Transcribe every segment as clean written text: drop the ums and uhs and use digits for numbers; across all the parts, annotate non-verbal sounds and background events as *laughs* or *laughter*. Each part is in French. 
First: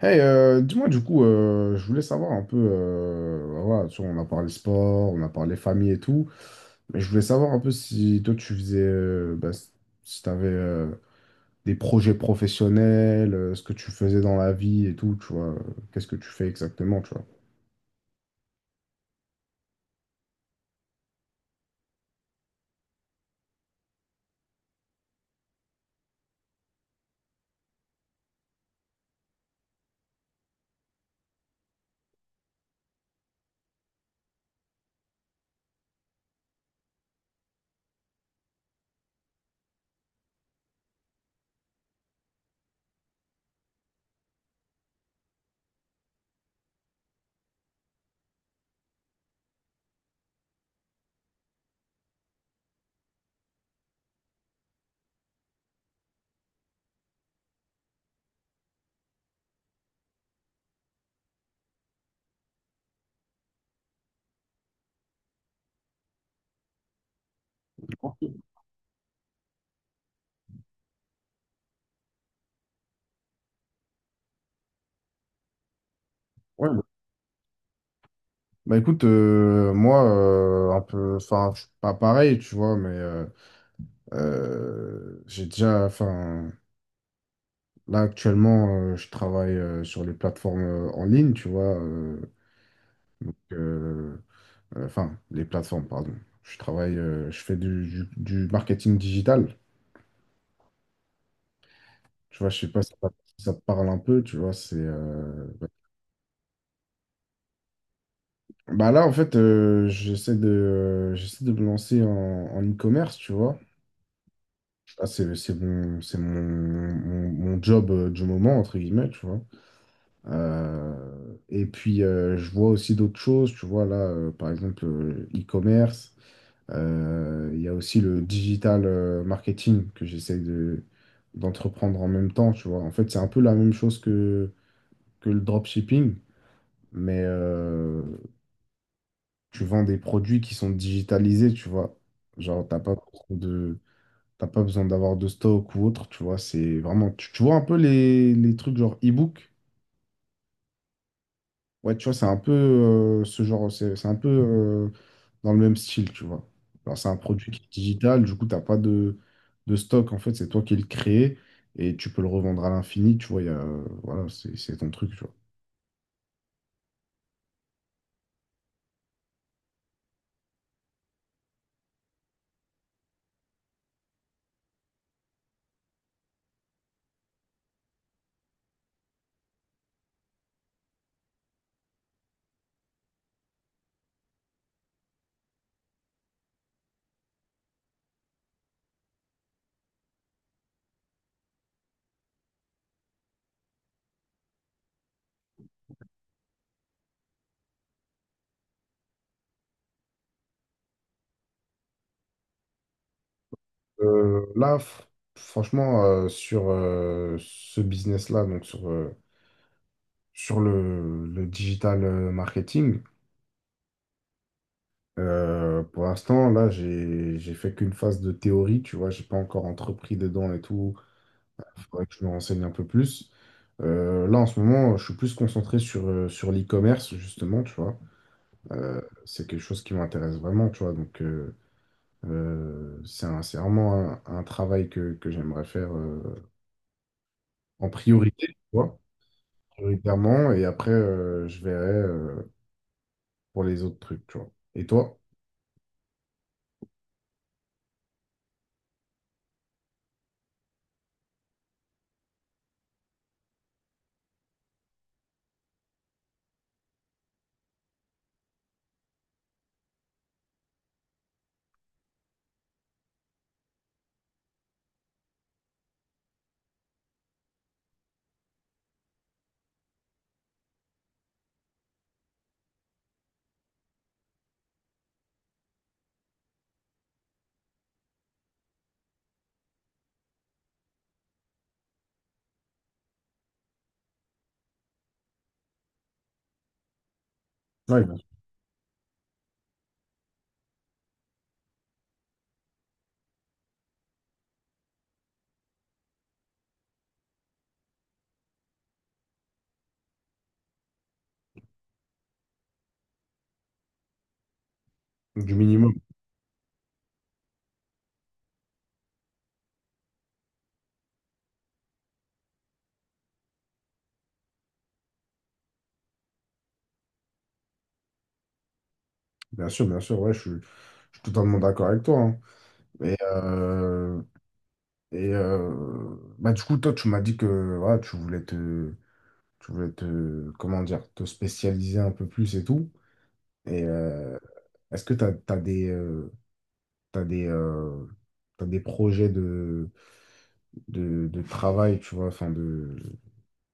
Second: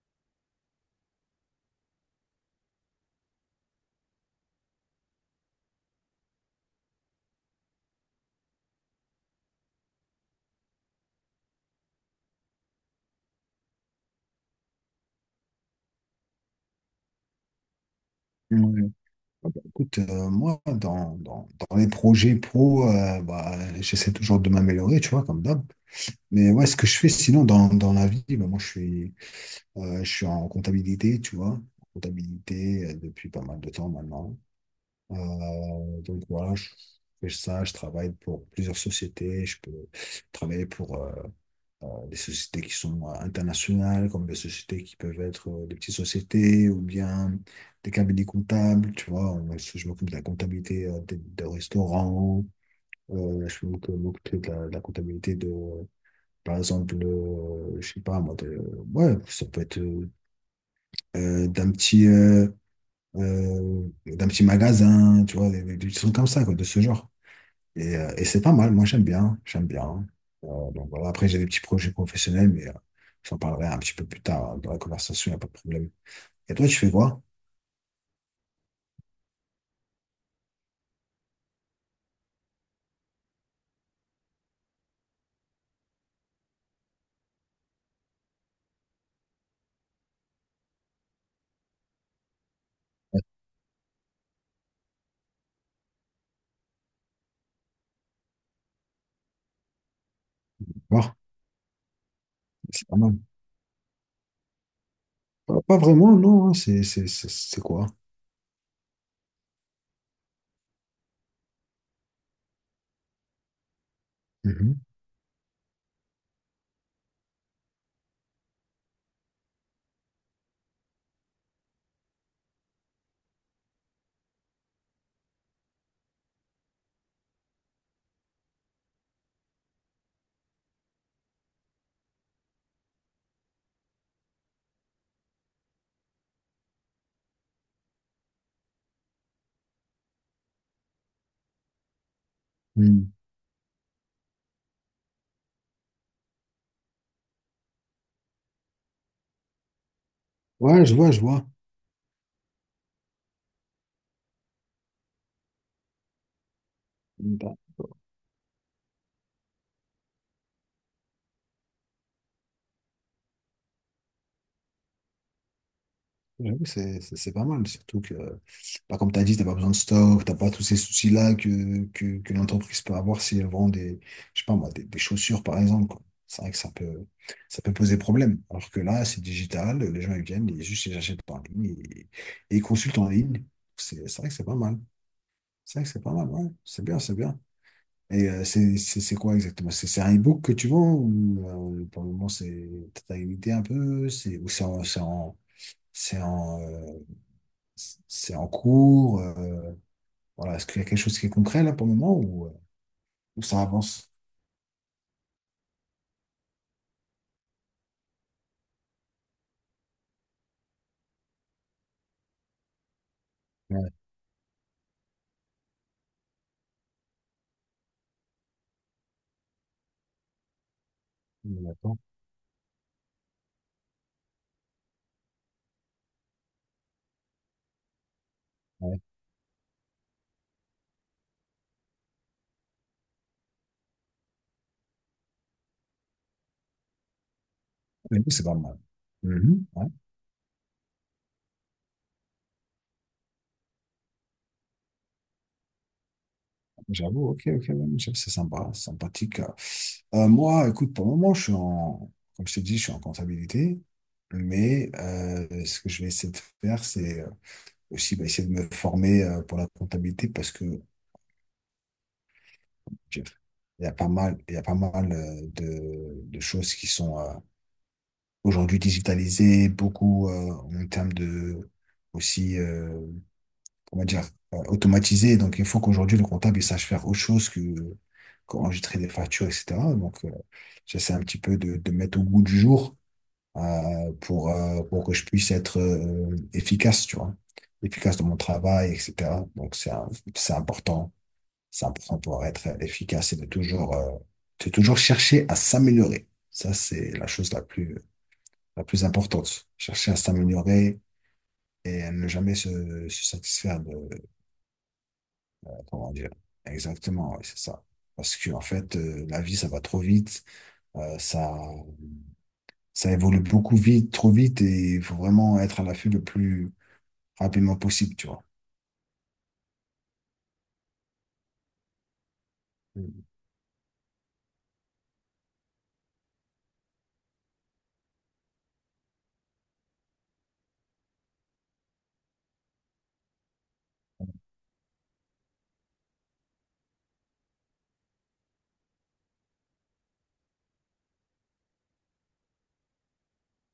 Dis-moi du coup, je voulais savoir un peu, bah voilà, tu vois, on a parlé sport, on a parlé famille et tout, mais je voulais savoir un peu si toi tu faisais, bah, si tu avais des projets professionnels, ce que tu faisais dans la vie et tout, tu vois, qu'est-ce que tu fais exactement, tu vois. Ouais. Ah bah, écoute, moi, dans les projets pro, bah, j'essaie toujours de m'améliorer, tu vois, comme d'hab. Mais ouais, ce que je fais sinon dans la vie, bah, moi, je suis en comptabilité, tu vois, en comptabilité depuis pas mal de temps maintenant. Donc voilà, je fais ça, je travaille pour plusieurs sociétés, je peux travailler pour. Des sociétés qui sont internationales, comme des sociétés qui peuvent être des petites sociétés ou bien des cabinets comptables, tu vois. Je m'occupe de la comptabilité des restaurants, je m'occupe de la comptabilité de, par exemple, le, je sais pas moi, de- ouais, ça peut être euh, d'un petit, euh, d'un petit magasin, tu vois, des trucs comme ça, quoi, de ce genre. Et c'est pas mal, moi j'aime bien, j'aime bien. Donc voilà, après j'ai des petits projets professionnels, mais j'en parlerai un petit peu plus tard hein, dans la conversation, il n'y a pas de problème. Et toi, Ouais, tu bah fais quoi? bah, écoute, moi, un peu, enfin, je suis pas pareil, tu vois, mais j'ai déjà, enfin, là actuellement, je travaille sur les plateformes en ligne, tu vois. Donc, enfin, les plateformes, pardon. Je travaille, je fais du, du marketing digital. Voir, Tu vois, je sais pas c'est si pas ça, mal. si ça te parle un peu, tu vois, c'est Pas, ouais. pas vraiment, non, hein, c'est quoi? Bah là, en fait, j'essaie de me lancer en, en e-commerce, tu vois. Mhm. Ah, c'est mon job du moment, entre guillemets, tu vois. Et puis, je vois aussi d'autres choses, tu vois, là, par exemple, e-commerce. Il y a aussi le digital marketing que j'essaie de, d'entreprendre en même temps, tu vois. En fait, c'est un peu la même chose que le dropshipping, mais tu vends des produits qui sont digitalisés, tu vois. Genre, Mm. T'as pas besoin d'avoir de stock ou autre, tu vois. C'est vraiment, tu vois un peu les trucs genre e-book. Ouais, je vois, je vois. Ouais, tu vois, c'est un peu ce genre, c'est un peu dans le même style, tu vois. Alors, c'est un produit Bah, qui est digital, du coup, t'as pas de, de stock, en fait, c'est toi qui le crée et tu peux le revendre à l'infini, tu vois, voilà, c'est ton truc, tu vois. j'avoue, c'est pas mal, surtout que, bah, comme tu as dit, tu pas besoin de stock, tu pas tous ces soucis-là que l'entreprise peut avoir si elle vend des, je sais pas moi, des chaussures, par exemple, quoi. C'est vrai que ça peut poser problème. Alors que là, c'est digital, les gens ils viennent, ils juste ils achètent par ligne et ils consultent en ligne. C'est vrai que c'est pas mal. C'est vrai que c'est pas mal, ouais. C'est bien, c'est bien. Et c'est quoi exactement? C'est un e-book que tu vends ou pour le moment, c'est, t'as une idée un peu, c'est, ou c'est en, c'est en, c'est en, c'est en cours. Voilà. Est-ce qu'il y a quelque chose qui est concret là pour le moment ou ça avance? Là, franchement, sur ce business-là, donc sur le digital marketing, Ouais, pour l'instant, là, j'ai fait qu'une phase de théorie, tu vois, j'ai pas encore entrepris dedans et tout on attend. faudrait que je me renseigne un peu plus. Là, en ce moment, je suis plus concentré sur, sur l'e-commerce, justement, tu vois. Ouais. C'est quelque chose qui m'intéresse vraiment, tu vois. Donc, c'est vraiment un travail que j'aimerais faire en Mais nous, c'est priorité, pas tu mal. vois, Mhm. Ouais, prioritairement. Et après, je verrai, pour les autres trucs, tu vois. Et toi? j'avoue, ok, ok, ouais, mais c'est sympa, c'est sympathique. Moi, écoute, pour le moment, je suis en, comme je t'ai dit, je suis en comptabilité, mais ce que je vais essayer de faire, c'est aussi bah, essayer de me former pour la comptabilité parce que je- il y a pas mal, il y a pas mal de choses qui sont, aujourd'hui digitalisé, beaucoup en termes de aussi, comment dire, automatisé. Donc, il faut qu'aujourd'hui, le comptable, il sache faire autre chose que qu'enregistrer des factures, etc. Donc, j'essaie un petit peu de mettre au goût du jour pour que je puisse être efficace, tu vois, Ouais, bien efficace sûr. dans mon travail, etc. Donc, c'est important. C'est important pour être efficace et de toujours chercher à s'améliorer. Ça, c'est la chose la plus importante. Chercher à s'améliorer et à ne jamais se, se satisfaire de, de- Du minimum. comment dire. Exactement, oui, c'est ça. Parce que en fait, la vie, ça va trop vite, euh, ça, ça évolue beaucoup vite, trop vite, et il faut vraiment être à l'affût le plus rapidement possible, tu vois. Bien sûr, ouais, je suis totalement d'accord avec toi, hein. Et, Mm. Bah, du coup, toi, tu m'as dit que voilà, tu voulais te, comment dire, te spécialiser un peu plus et tout. Et est-ce que tu as, des, t'as des, t'as des projets de, de travail, tu vois, enfin de...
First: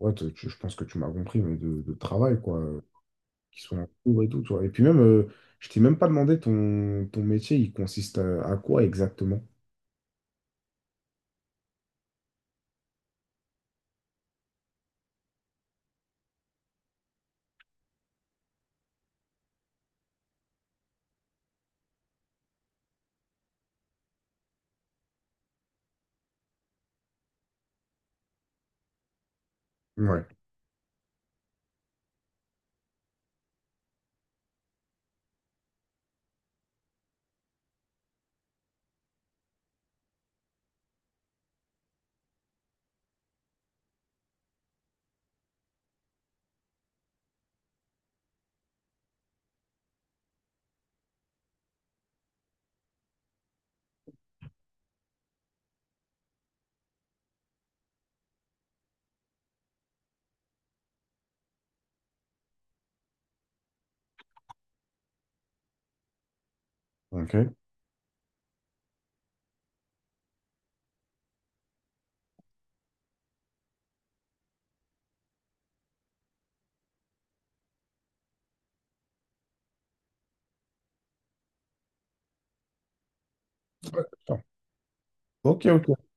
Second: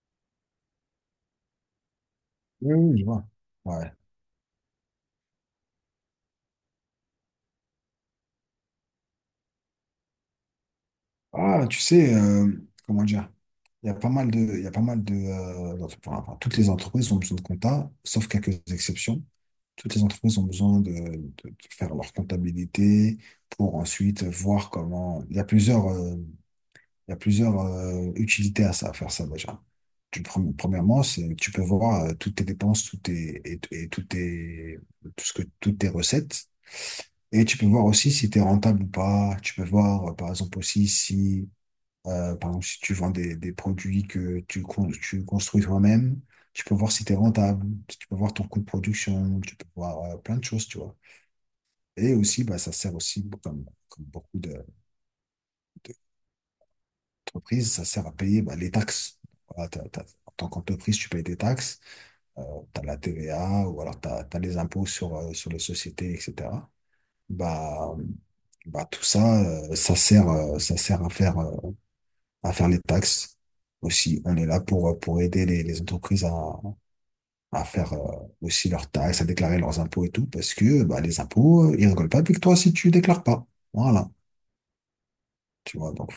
Ouais, je pense que tu m'as compris, mais de travail, quoi, Oui, oui, je vois. qui sont en Ouais. cours et tout, tu vois. Et puis même, je t'ai même pas demandé ton, ton métier, il consiste à quoi exactement? Ah, tu sais, comment dire? Il y a pas mal de, enfin, toutes les entreprises ont besoin de compta, sauf quelques exceptions. Toutes les entreprises ont besoin de, de faire leur comptabilité pour ensuite voir comment. Il y a plusieurs utilités à ça, à faire ça déjà. Ouais, Premièrement, c'est tu peux voir toutes tes dépenses, et toutes tes, toutes tes recettes. Et tu peux voir aussi si tu es rentable ou pas. Tu peux voir, par exemple, aussi si, par exemple, si tu vends des produits que tu, tu construis toi-même. Tu peux voir si tu es rentable, tu peux voir ton coût de production, tu peux voir plein de choses, tu vois. Et aussi, bah, ça sert aussi, comme beaucoup d'entreprises, ça sert à payer bah, les taxes. Voilà, en tant qu'entreprise, tu payes des taxes, euh, tu as la TVA ou alors tu as, les impôts sur, sur les sociétés, etc. ok. Ouais, Bah, bah, tout ça, ça sert à faire les taxes aussi. On est là pour aider les entreprises à faire aussi leurs taxes, à déclarer leurs impôts et tout, parce que bah, les impôts, ils rigolent pas avec toi si tu déclares pas. Voilà. d'accord. Ok, Tu vois, ok, donc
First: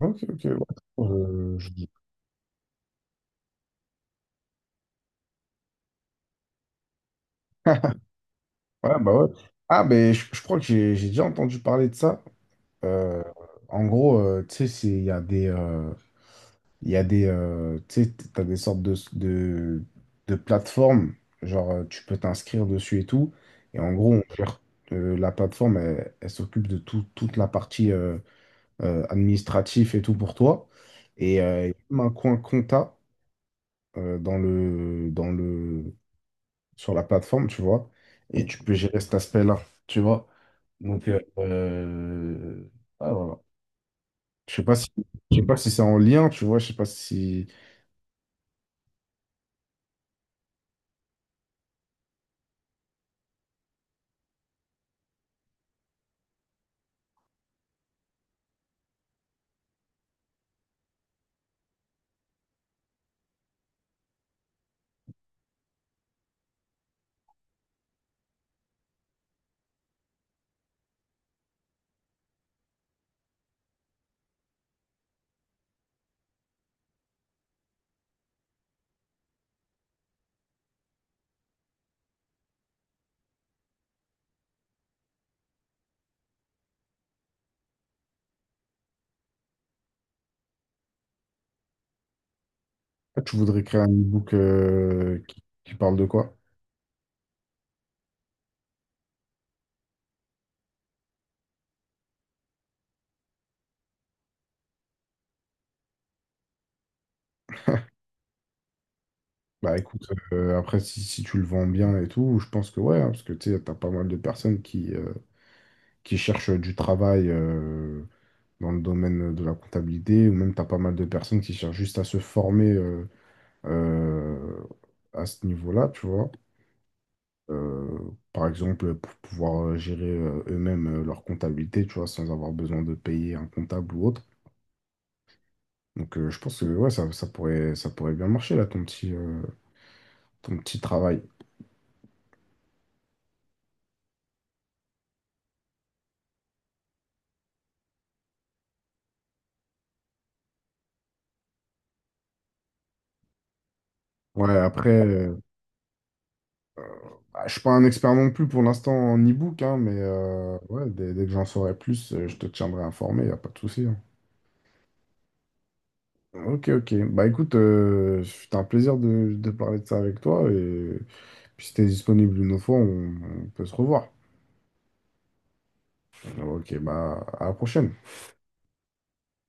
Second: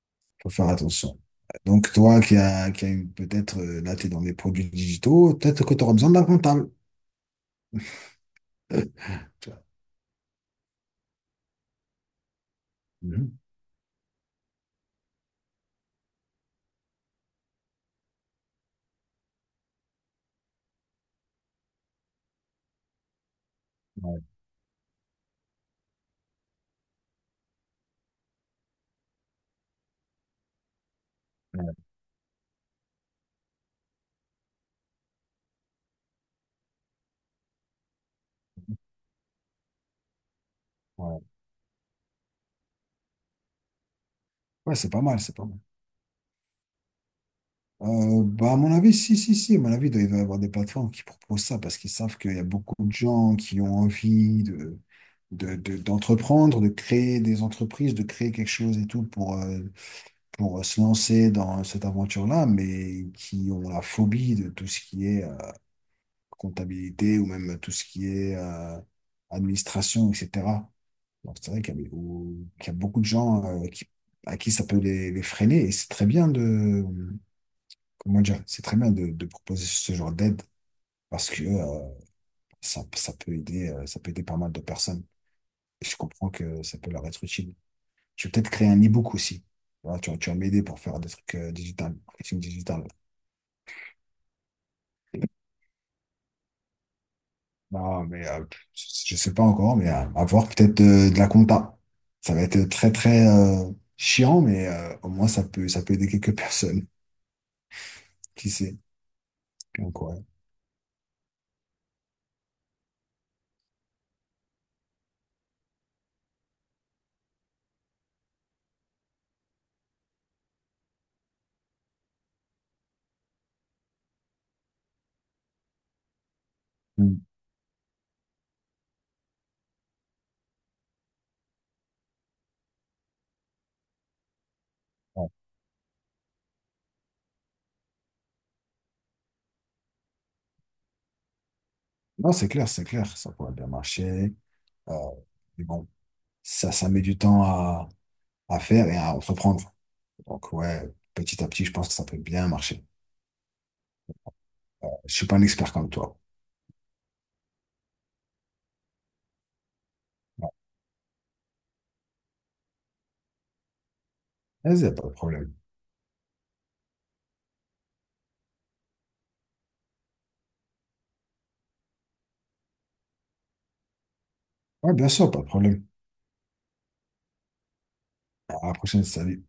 ok, ok, faut ouais. faire attention. Euh, je dis- Donc, toi qui a peut-être, là, tu es dans les produits digitaux, peut-être que tu auras besoin d'un comptable. ouais, bah ouais. Tu vois. Ah, ben, je crois que j'ai déjà entendu parler de ça. Euh, Mhm. en gros, tu sais, c'est- il y a des... Il y a des, tu sais, t'as des sortes de plateformes, genre tu peux t'inscrire dessus et tout. Et en gros, Ouais, la plateforme, elle, elle s'occupe de toute la partie administrative et tout pour toi. Et il y ouais, a même un coin compta euh, dans le, dans le, sur la plateforme, tu vois. Et tu peux gérer cet aspect-là, tu vois. Donc, euh, ouais. euh, ah, voilà. Je sais pas Ouais, si, c'est pas mal, c'est je sais pas pas mal. si c'est en lien, tu vois. Je sais pas si. Bah, à mon avis, si, à mon avis, il doit y avoir des plateformes qui proposent ça parce qu'ils savent qu'il y a beaucoup de gens qui ont envie de, d'entreprendre, de créer des entreprises, de créer quelque chose et tout pour se lancer dans cette aventure-là, mais qui ont la phobie de tout ce qui est comptabilité ou même tout ce qui est administration, etc. Donc c'est vrai qu'il y a, qu'il y a beaucoup de gens qui, à qui ça peut les freiner et c'est très bien de, comment dire, c'est très bien de proposer ce genre d'aide parce que ça, ça peut aider pas mal de personnes. Et je comprends que ça peut leur être utile. Je vais peut-être créer un e-book aussi. Voilà, tu, tu vas m'aider pour faire des trucs digital, marketing digital. Ah, tu voudrais créer un e-book qui parle de quoi? Non, mais je sais pas encore, mais à voir peut-être de, la compta. Ça va être très très chiant, mais au moins ça peut aider quelques *laughs* personnes. Qui sait? Bah Donc écoute, ouais. Après si, si tu le vends bien et tout, je pense que ouais, hein, parce que tu sais, t'as pas mal de personnes qui cherchent du travail dans le domaine de la comptabilité, ou même t'as pas mal de personnes qui cherchent juste à se former euh, à ce niveau-là, tu vois. Mm. Euh, Par exemple, pour pouvoir gérer eux-mêmes leur comptabilité, tu vois, sans avoir besoin de payer un comptable ou autre. Ouais. Donc je pense que ouais, ça, ça pourrait bien marcher là, ton petit travail. Non, c'est clair, ça pourrait bien marcher. Euh, mais bon, ça met du temps à faire et à entreprendre. Donc ouais, petit à petit, je pense que ça peut bien marcher. Ouais, après, Je suis pas un expert comme toi. bah, je suis pas un expert non plus pour l'instant en e-book, hein, mais Ouais. euh, ouais, dès, dès que j'en saurai plus, je te tiendrai informé, y a pas de souci, hein. Vas-y, y a pas de problème. Ok, ok. Bah écoute, c'était un plaisir de parler de ça avec toi, et puis si t'es disponible une autre fois, on peut se revoir. Ouais, bien sûr, pas de problème. Ok, bah à la prochaine. À la prochaine, salut.